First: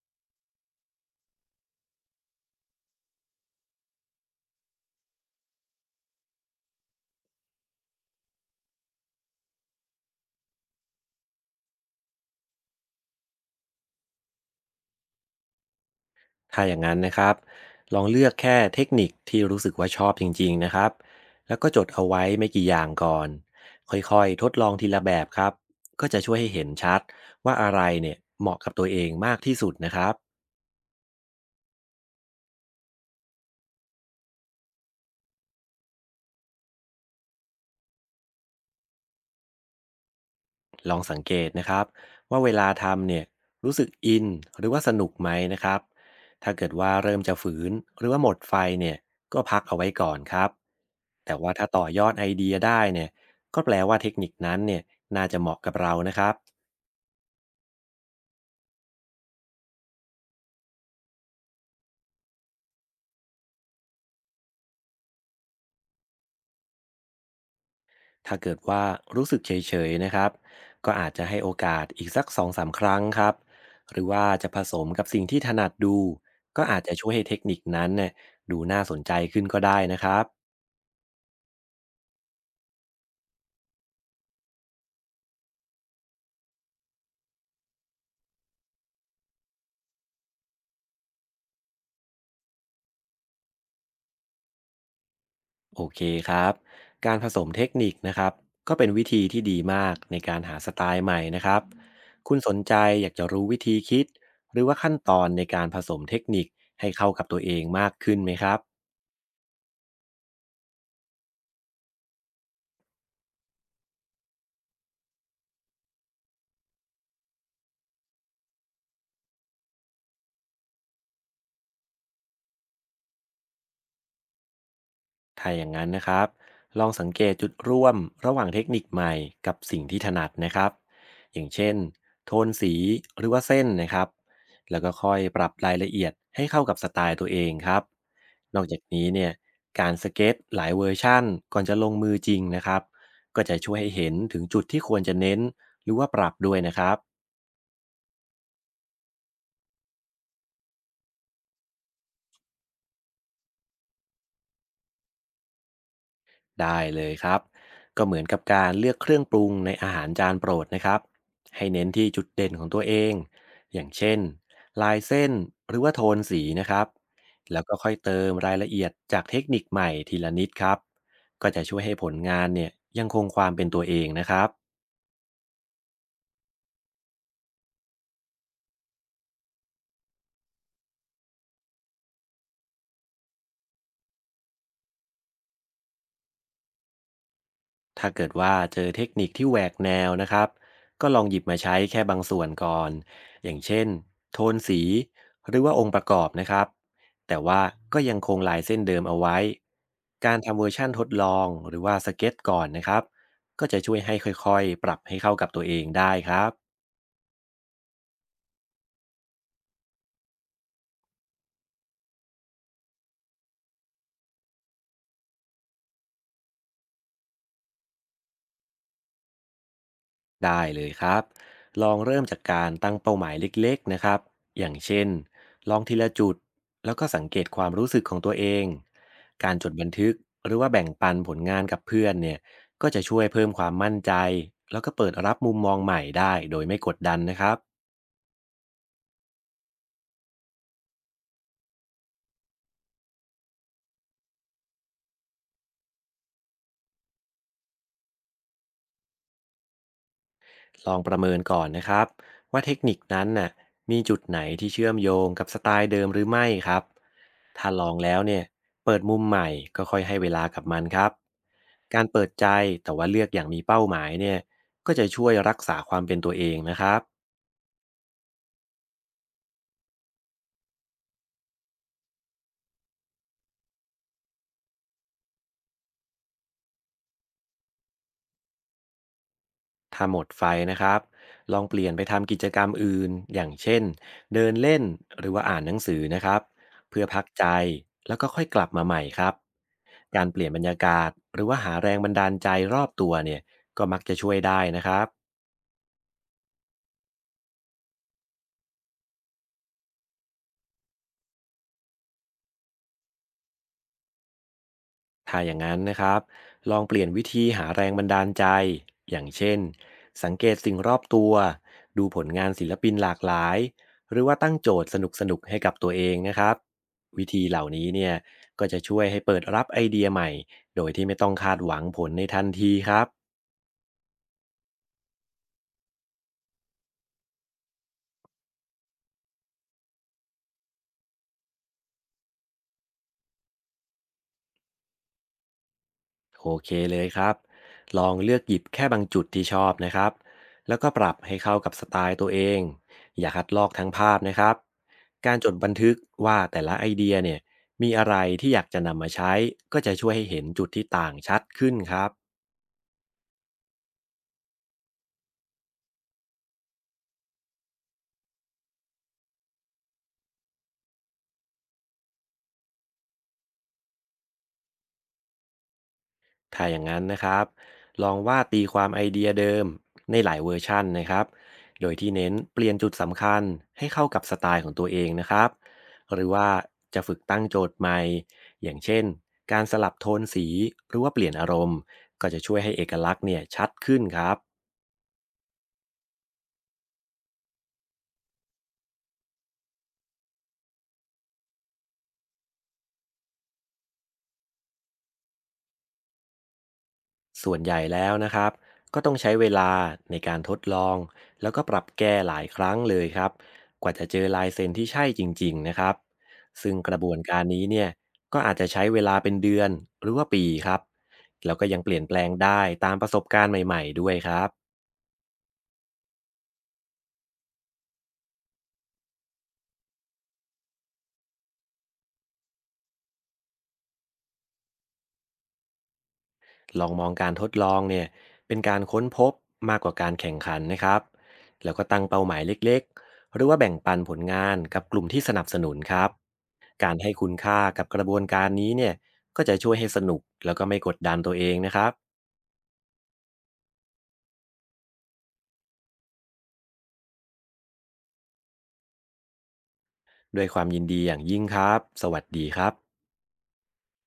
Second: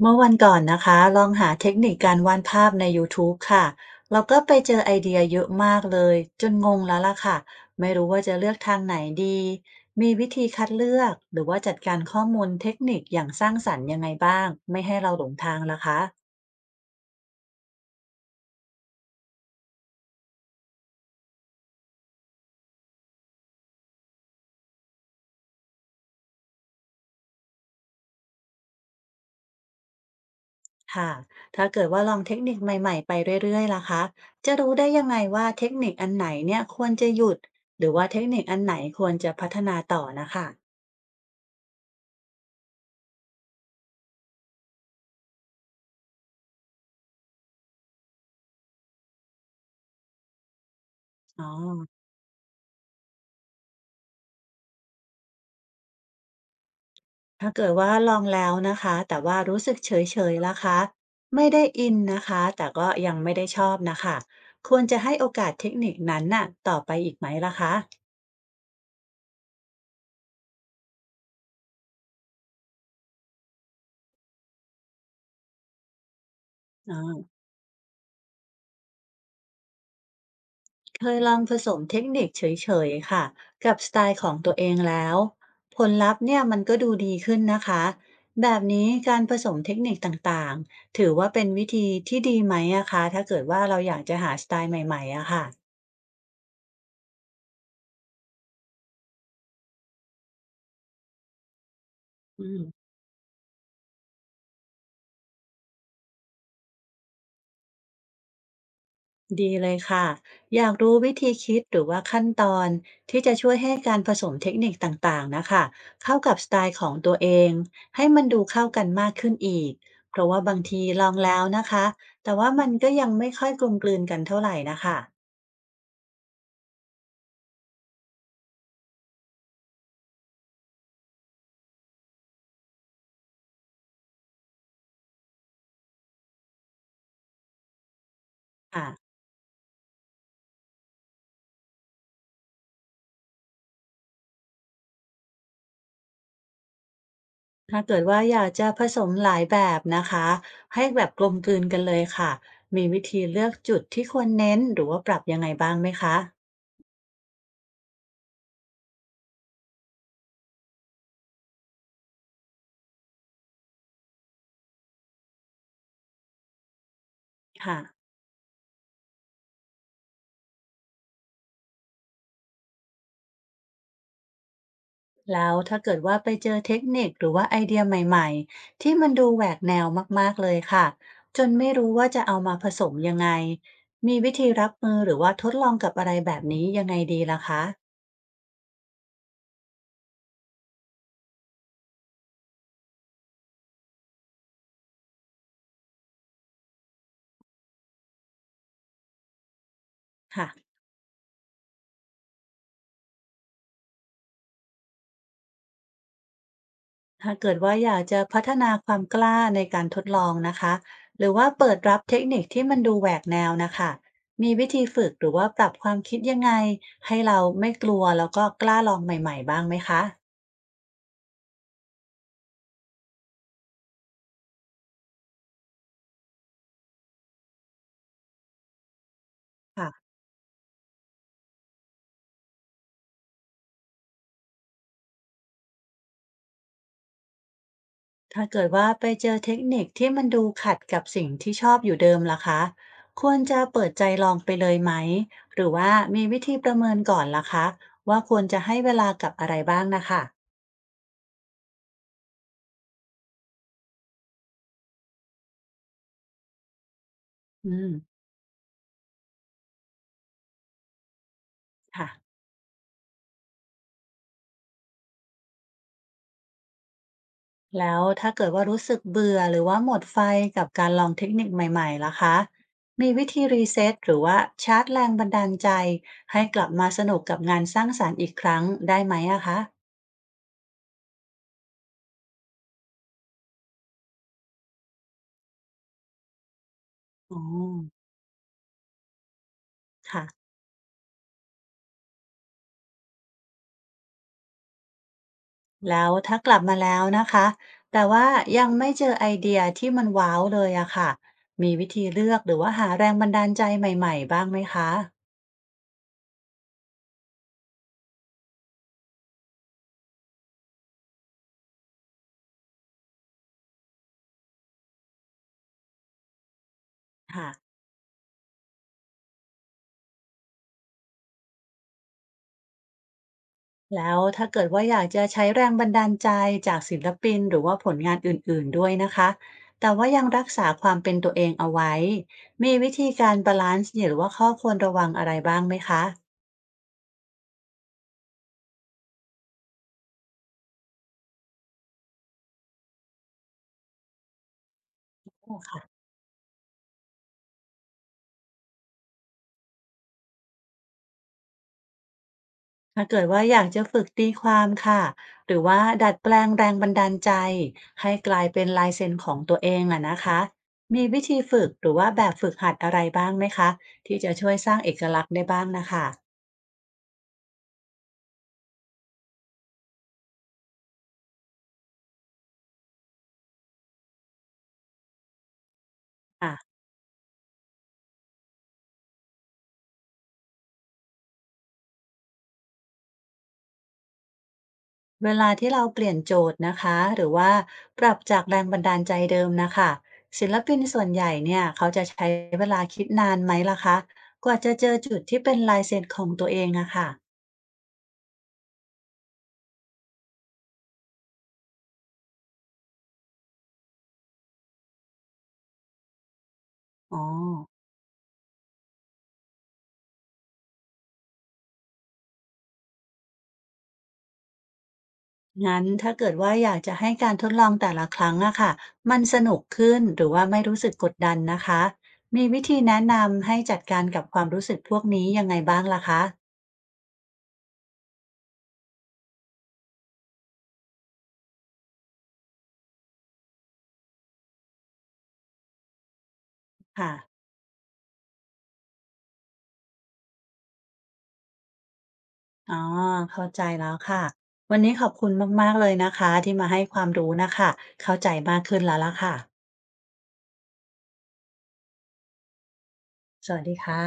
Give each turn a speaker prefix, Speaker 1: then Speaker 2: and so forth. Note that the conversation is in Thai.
Speaker 1: เมื่อวันก่อนนะคะลองหาเทคนิคการวาดภาพใน YouTube ค่ะเราก็ไปเจอไอเดียเยอะมากเลยจนงงแล้วล่ะค่ะไม่รู้ว่าจะเลือกทางไหนดีมีวิธีคัดเลือกหรือว่าจัดการข้อมูลเทคนิคอย่างสร้างสรรค์ยังไงบ้างไม่ให้เราหลงทางล่ะคะ
Speaker 2: ถ้าอย่างนั้นนะครับลองเลือกแค่เทคนิคที่รู้สึกว่าชอบจริงๆนะครับแล้วก็จดเอาไว้ไม่กี่อย่างก่อนค่อยๆทดลองทีละแบบครับก็จะช่วยให้เห็นชัดว่าอะไรเนี่ยเหมาะกับตัวเองมากที่สุดนะครับ
Speaker 1: ค่ะถ้าเกิดว่าลองเทคนิคใหม่ๆไปเรื่อยๆล่ะคะจะรู้ได้ยังไงว่าเทคนิคอันไหนเนี่ยควรจะหยุดหรือว่าเทคนิคอันไหนควรจะพัฒนาต่อนะคะ
Speaker 2: ลองสังเกตนะครับว่าเวลาทำเนี่ยรู้สึกอินหรือว่าสนุกไหมนะครับถ้าเกิดว่าเริ่มจะฝืนหรือว่าหมดไฟเนี่ยก็พักเอาไว้ก่อนครับแต่
Speaker 1: อ๋อ
Speaker 2: ว่าถ้าต่อยอดไอเดียได้เนี่ยก็แปลว่าเทคนิคนั้นเนี่ยน่าจะเหมาะกับเรานะครับ
Speaker 1: ถ้าเกิดว่าลองแล้วนะคะแต่ว่ารู้สึกเฉยๆล่ะคะไม่ได้อินนะคะแต่ก็ยังไม่ได้ชอบนะคะควรจะให้โอกาสเทคนิคนั้นน่ะต่อไปอีกไหมล่ะคะ
Speaker 2: ถ้าเกิดว่ารู้สึกเฉยๆนะครับก็อาจจะให้โอกาสอีกสัก2มครั้งครับหรือว่าจะผสมกับสิ่งที่ถนัดดูก็อาจจะ
Speaker 1: อ่า
Speaker 2: ช่วยให้เทคนิคนั้นเนี่ยดูน่าสนใจขึ้นก็ได้นะครับ
Speaker 1: เคยลองผสมเทคนิคเฉยๆค่ะกับสไตล์ของตัวเองแล้วผลลัพธ์เนี่ยมันก็ดูดีขึ้นนะคะแบบนี้การผสมเทคนิคต่างๆถือว่าเป็นวิธีที่ดีไหมอะคะถ้าเกิดว่าเราอยากจะหาสไตล์ใหม่ๆอะค่ะ
Speaker 2: โอเคครับการผสมเทคนิคนะครับก็เป็นวิธีที่ดีมากในการหาสไตล์ใหม่นะครับคุณ
Speaker 1: อื
Speaker 2: สน
Speaker 1: ม
Speaker 2: ใจอยากจะรู้วิธีคิดหรือว่าขั้นตอนในการผสมเทคนิคให้เข้ากับตัวเองมากขึ้นไหมครับ
Speaker 1: ดีเลยค่ะอยากรู้วิธีคิดหรือว่าขั้นตอนที่จะช่วยให้การผสมเทคนิคต่างๆนะคะเข้ากับสไตล์ของตัวเองให้มันดูเข้ากันมากขึ้นอีก เพราะว่าบางทีลองแล้วนะคะแต่ว่ามันก็ยังไม่ค่อยกลมกลืนกันเท่าไหร่นะคะ
Speaker 2: ถ้าอย่างนั้นนะครับลองสังเกตจุดร่วมระหว่างเทคนิคใหม่กับสิ่งที่ถนัดนะครับอย่างเช่นโทนสีหรือว่าเส้นนะครับแล้วก็ค่อยปรับรายละเอียดให้เข้ากับสไตล์ตัวเองครับนอกจาก
Speaker 1: ค่ะ
Speaker 2: นี้เนี่ยการสเก็ตหลายเวอร์ชั่นก่อนจะลงมือจริงนะครับก็จะช่วยให้เห็นถึงจุดที่ควรจะเน้นหรือว่าปรับด้วยนะครับ
Speaker 1: ถ้าเกิดว่าอยากจะผสมหลายแบบนะคะให้แบบกลมกลืนกันเลยค่ะมีวิธีเลือกจุดที่ควรเน้นหรือว่าปรับยังไงบ้างไหมคะ
Speaker 2: ได้เลยครับก็เหมือนกับการเลือกเครื่องปรุงในอาหารจานโปรดนะครับให้เน้นที่จุดเด่นของตัวเองอย่างเช่นลายเส้นหรือว่าโทนสีนะครับแล้วก็
Speaker 1: ค่ะ
Speaker 2: ค่อยเติมรายละเอียดจากเทคนิคใหม่ทีละนิดครับก็จะช่วยให้ผลงานเนี่ยยังคงความเป็นตัวเองนะครับ
Speaker 1: แล้วถ้าเกิดว่าไปเจอเทคนิคหรือว่าไอเดียใหม่ๆที่มันดูแหวกแนวมากๆเลยค่ะจนไม่รู้ว่าจะเอามาผสมยังไงมีวิธีรับมือหรือว่าทดลองกับอะไรแบบนี้ยังไงดีล่ะคะ
Speaker 2: ถ้าเกิดว่าเจอเทคนิคที่แหวกแนวนะครับก็ลองหยิบมาใช้แค่บางส่วนก่อนอย่างเช่นโทนสีหรือว่าองค์ประกอบนะครับแต่ว่าก็ยังคงลายเส้นเดิมเอาไว้การ
Speaker 1: ค่ะ
Speaker 2: ทำเวอร์ชั่นทดลองหรือว่าสเก็ตก่อนนะครับก็จะช่วยให้ค่อยๆปรับให้เข้ากับตัวเองได้ครับ
Speaker 1: ถ้าเกิดว่าอยากจะพัฒนาความกล้าในการทดลองนะคะหรือว่าเปิดรับเทคนิคที่มันดูแหวกแนวนะคะมีวิธีฝึกหรือว่าปรับความคิดยังไงให้เราไม่กลัวแล้วก็กล้าลองใหม่ๆบ้างไหมคะ
Speaker 2: ได้เลยครับลองเริ่มจากการตั้งเป้าหมายเล็กๆนะครับอย่างเช่นลองทีละจุดแล้วก็สังเกตความรู้สึกของตัวเองการจดบัน
Speaker 1: ค่ะ
Speaker 2: ทึกหรือว่าแบ่งปันผลงานกับเพื่อนเนี่ยก็จะช่วยเพิ่มความมั่นใจแล้วก็เปิดรับมุมมองใหม่ได้โดยไม่กดดันนะครับ
Speaker 1: ถ้าเกิดว่าไปเจอเทคนิคที่มันดูขัดกับสิ่งที่ชอบอยู่เดิมล่ะคะควรจะเปิดใจลองไปเลยไหมหรือว่ามีวิธีประเมินก่อนล่ะคะว่าควรจะให้เวลากับอะไรบ้างนะคะ
Speaker 2: ลองประเมินก่อนนะครับว่าเทคนิคนั้นน่ะมีจุดไหนที่เชื่อมโยงกับสไตล์เดิมหรือไม่ครับถ้า
Speaker 1: อื
Speaker 2: ลอ
Speaker 1: ม
Speaker 2: งแล้วเนี่ยเปิดมุมใหม่ก็ค่อยให้เวลากับมันครับการ
Speaker 1: ค่ะ
Speaker 2: เปิดใจแต่ว่าเลือกอย่างมีเป้าหมายเนี่ยก็จะช่วยรักษาความเป็นตัวเองนะครับ
Speaker 1: แล้วถ้าเกิดว่ารู้สึกเบื่อหรือว่าหมดไฟกับการลองเทคนิคใหม่ๆล่ะคะมีวิธีรีเซ็ตหรือว่าชาร์จแรงบันดาลใจให้กลับมาสนุกกับงานสร้างสรรค์อีกครั้งได้ไหมอะคะ
Speaker 2: ถ้าหมดไฟนะครับ ลองเปลี่ยนไปทำกิจกรรมอื่นอย่างเช่นเดินเล่นหรือว่าอ่านหนังสือนะครับเพื่อพัก
Speaker 1: อ๋อ
Speaker 2: ใจแล้วก็ค่อยกลับมาใหม่ครับการเปลี่
Speaker 1: ค่ะ
Speaker 2: ยนบรรยากาศหรือว่าหาแรงบันดาลใจรอบตัวเนี่ยก็มักจะช่วยได้นะครับ
Speaker 1: แล้วถ้ากลับมาแล้วนะคะแต่ว่ายังไม่เจอไอเดียที่มันว้าวเลยอะค่ะมีวิธีเลือกหรือว่าหาแรงบันดาลใจใหม่ๆบ้างไหมคะ
Speaker 2: ถ้าอย่างนั้นนะครับ ลองเปลี่ยนวิธีหาแรงบันดาลใจ อย่างเช่น สังเกตสิ่งรอบตัว ดูผลงานศิลปินหลากหลาย หรือว่าตั้งโจทย์สนุกๆให้กับตัวเองนะครับ วิธี
Speaker 1: ค่ะ
Speaker 2: เหล่านี้เนี่ย ก็จะช่วยให้เปิดรับไอเดียใหม่ โดยที่ไม่ต้องคาดหวังผลในทันทีครับ
Speaker 1: แล้วถ้าเกิดว่าอยากจะใช้แรงบันดาลใจจากศิลปินหรือว่าผลงานอื่นๆด้วยนะคะแต่ว่ายังรักษาความเป็นตัวเองเอาไว้มีวิธีการบาลานซ์หรือว่าข้อควรระวังอะไรบ้างไหมคะ
Speaker 2: โอเคเลยครับ ลองเลือกหยิบแค่บางจุดที่ชอบนะครับ แล้วก็ปรับให้เข้ากับสไตล์ตัวเอง อย่าคัดลอกทั้งภาพนะครับ การจดบันทึกว่าแต่ละไอเดียเนี่ยมีอะไรที่อยากจะนำมาใช้ ก็จะช่วยให้เห็นจุดที่ต่างชัดขึ้นครับ
Speaker 1: ถ้าเกิดว่าอยากจะฝึกตีความค่ะหรือว่าดัดแปลงแรงบันดาลใจให้กลายเป็นลายเซ็นของตัวเองอะนะคะมีวิธีฝึกหรือว่าแบบฝึกหัดอะไรบ้างไหมคะที่จะช่วยสร้างเอกลักษณ์ได้บ้างนะคะ
Speaker 2: ถ้าอย่างนั้นนะครับ ลองว่าตีความไอเดียเดิมในหลายเวอร์ชันนะครับ โดยที่เน้นเปลี่ยนจุดสำคัญให้เข้ากับสไตล์ของตัวเองนะครับ หรือว่า
Speaker 1: อ่ะ
Speaker 2: จะฝึกตั้งโจทย์ใหม่ อย่างเช่นการสลับโทนสีหรือว่าเปลี่ยนอารมณ์ ก็จะช่วยให้เอกลักษณ์เนี่ยชัดขึ้นครับ
Speaker 1: เวลาที่เราเปลี่ยนโจทย์นะคะหรือว่าปรับจากแรงบันดาลใจเดิมนะคะศิลปินส่วนใหญ่เนี่ยเขาจะใช้เวลาคิดนานไหมล่ะคะกว่าจะเจอจุดที่เป็นลายเซ็นของตัวเองอะค่ะ
Speaker 2: ส่วนใหญ่แล้วนะครับก็ต้องใช้เวลาในการทดลองแล้วก็ปรับแก้หลายครั้งเลยครับกว่าจะเจอลายเซ็นที่ใช่จริงๆนะครับซึ่งกระบว
Speaker 1: อ๋
Speaker 2: น
Speaker 1: อ
Speaker 2: การนี้เนี่ยก็อาจจะใช้เวลาเป็นเดือนหรือว่าปีครับแล้วก็ยังเปลี่ยนแปลงได้ตามประสบการณ์ใหม่ๆด้วยครับ
Speaker 1: งั้นถ้าเกิดว่าอยากจะให้การทดลองแต่ละครั้งอะค่ะมันสนุกขึ้นหรือว่าไม่รู้สึกกดดันนะคะมีวิธีแนะนำให้จัดการกับความรู้สึกพวกนี้ยังไงบ้างล่ะคะ
Speaker 2: ลองมองการทดลองเนี่ยเป็นการค้นพบมากกว่าการแข่งขันนะครับแล้วก็ตั้งเป้าหมายเล็กๆหรือว่าแบ่งปันผลงานกับกลุ่มที่สนับสนุนครับการให้
Speaker 1: ค่ะ
Speaker 2: คุณค่ากับกระบวนการนี้เนี่ยก็จะช่วยให้สนุกแล้วก็ไม่กดดันตัวเองนะครับ
Speaker 1: อ๋อเข้าใจแล้วค่ะวันนี้ขอบคุณมากๆเลยนะคะที่มาให้ความรู้นะคะเข้าใจมากขึ้นแล้วล่ะค่ะ
Speaker 2: ด้วยความยินดีอย่างยิ่งครับสวัสดีครับ
Speaker 1: สวัสดีค่ะ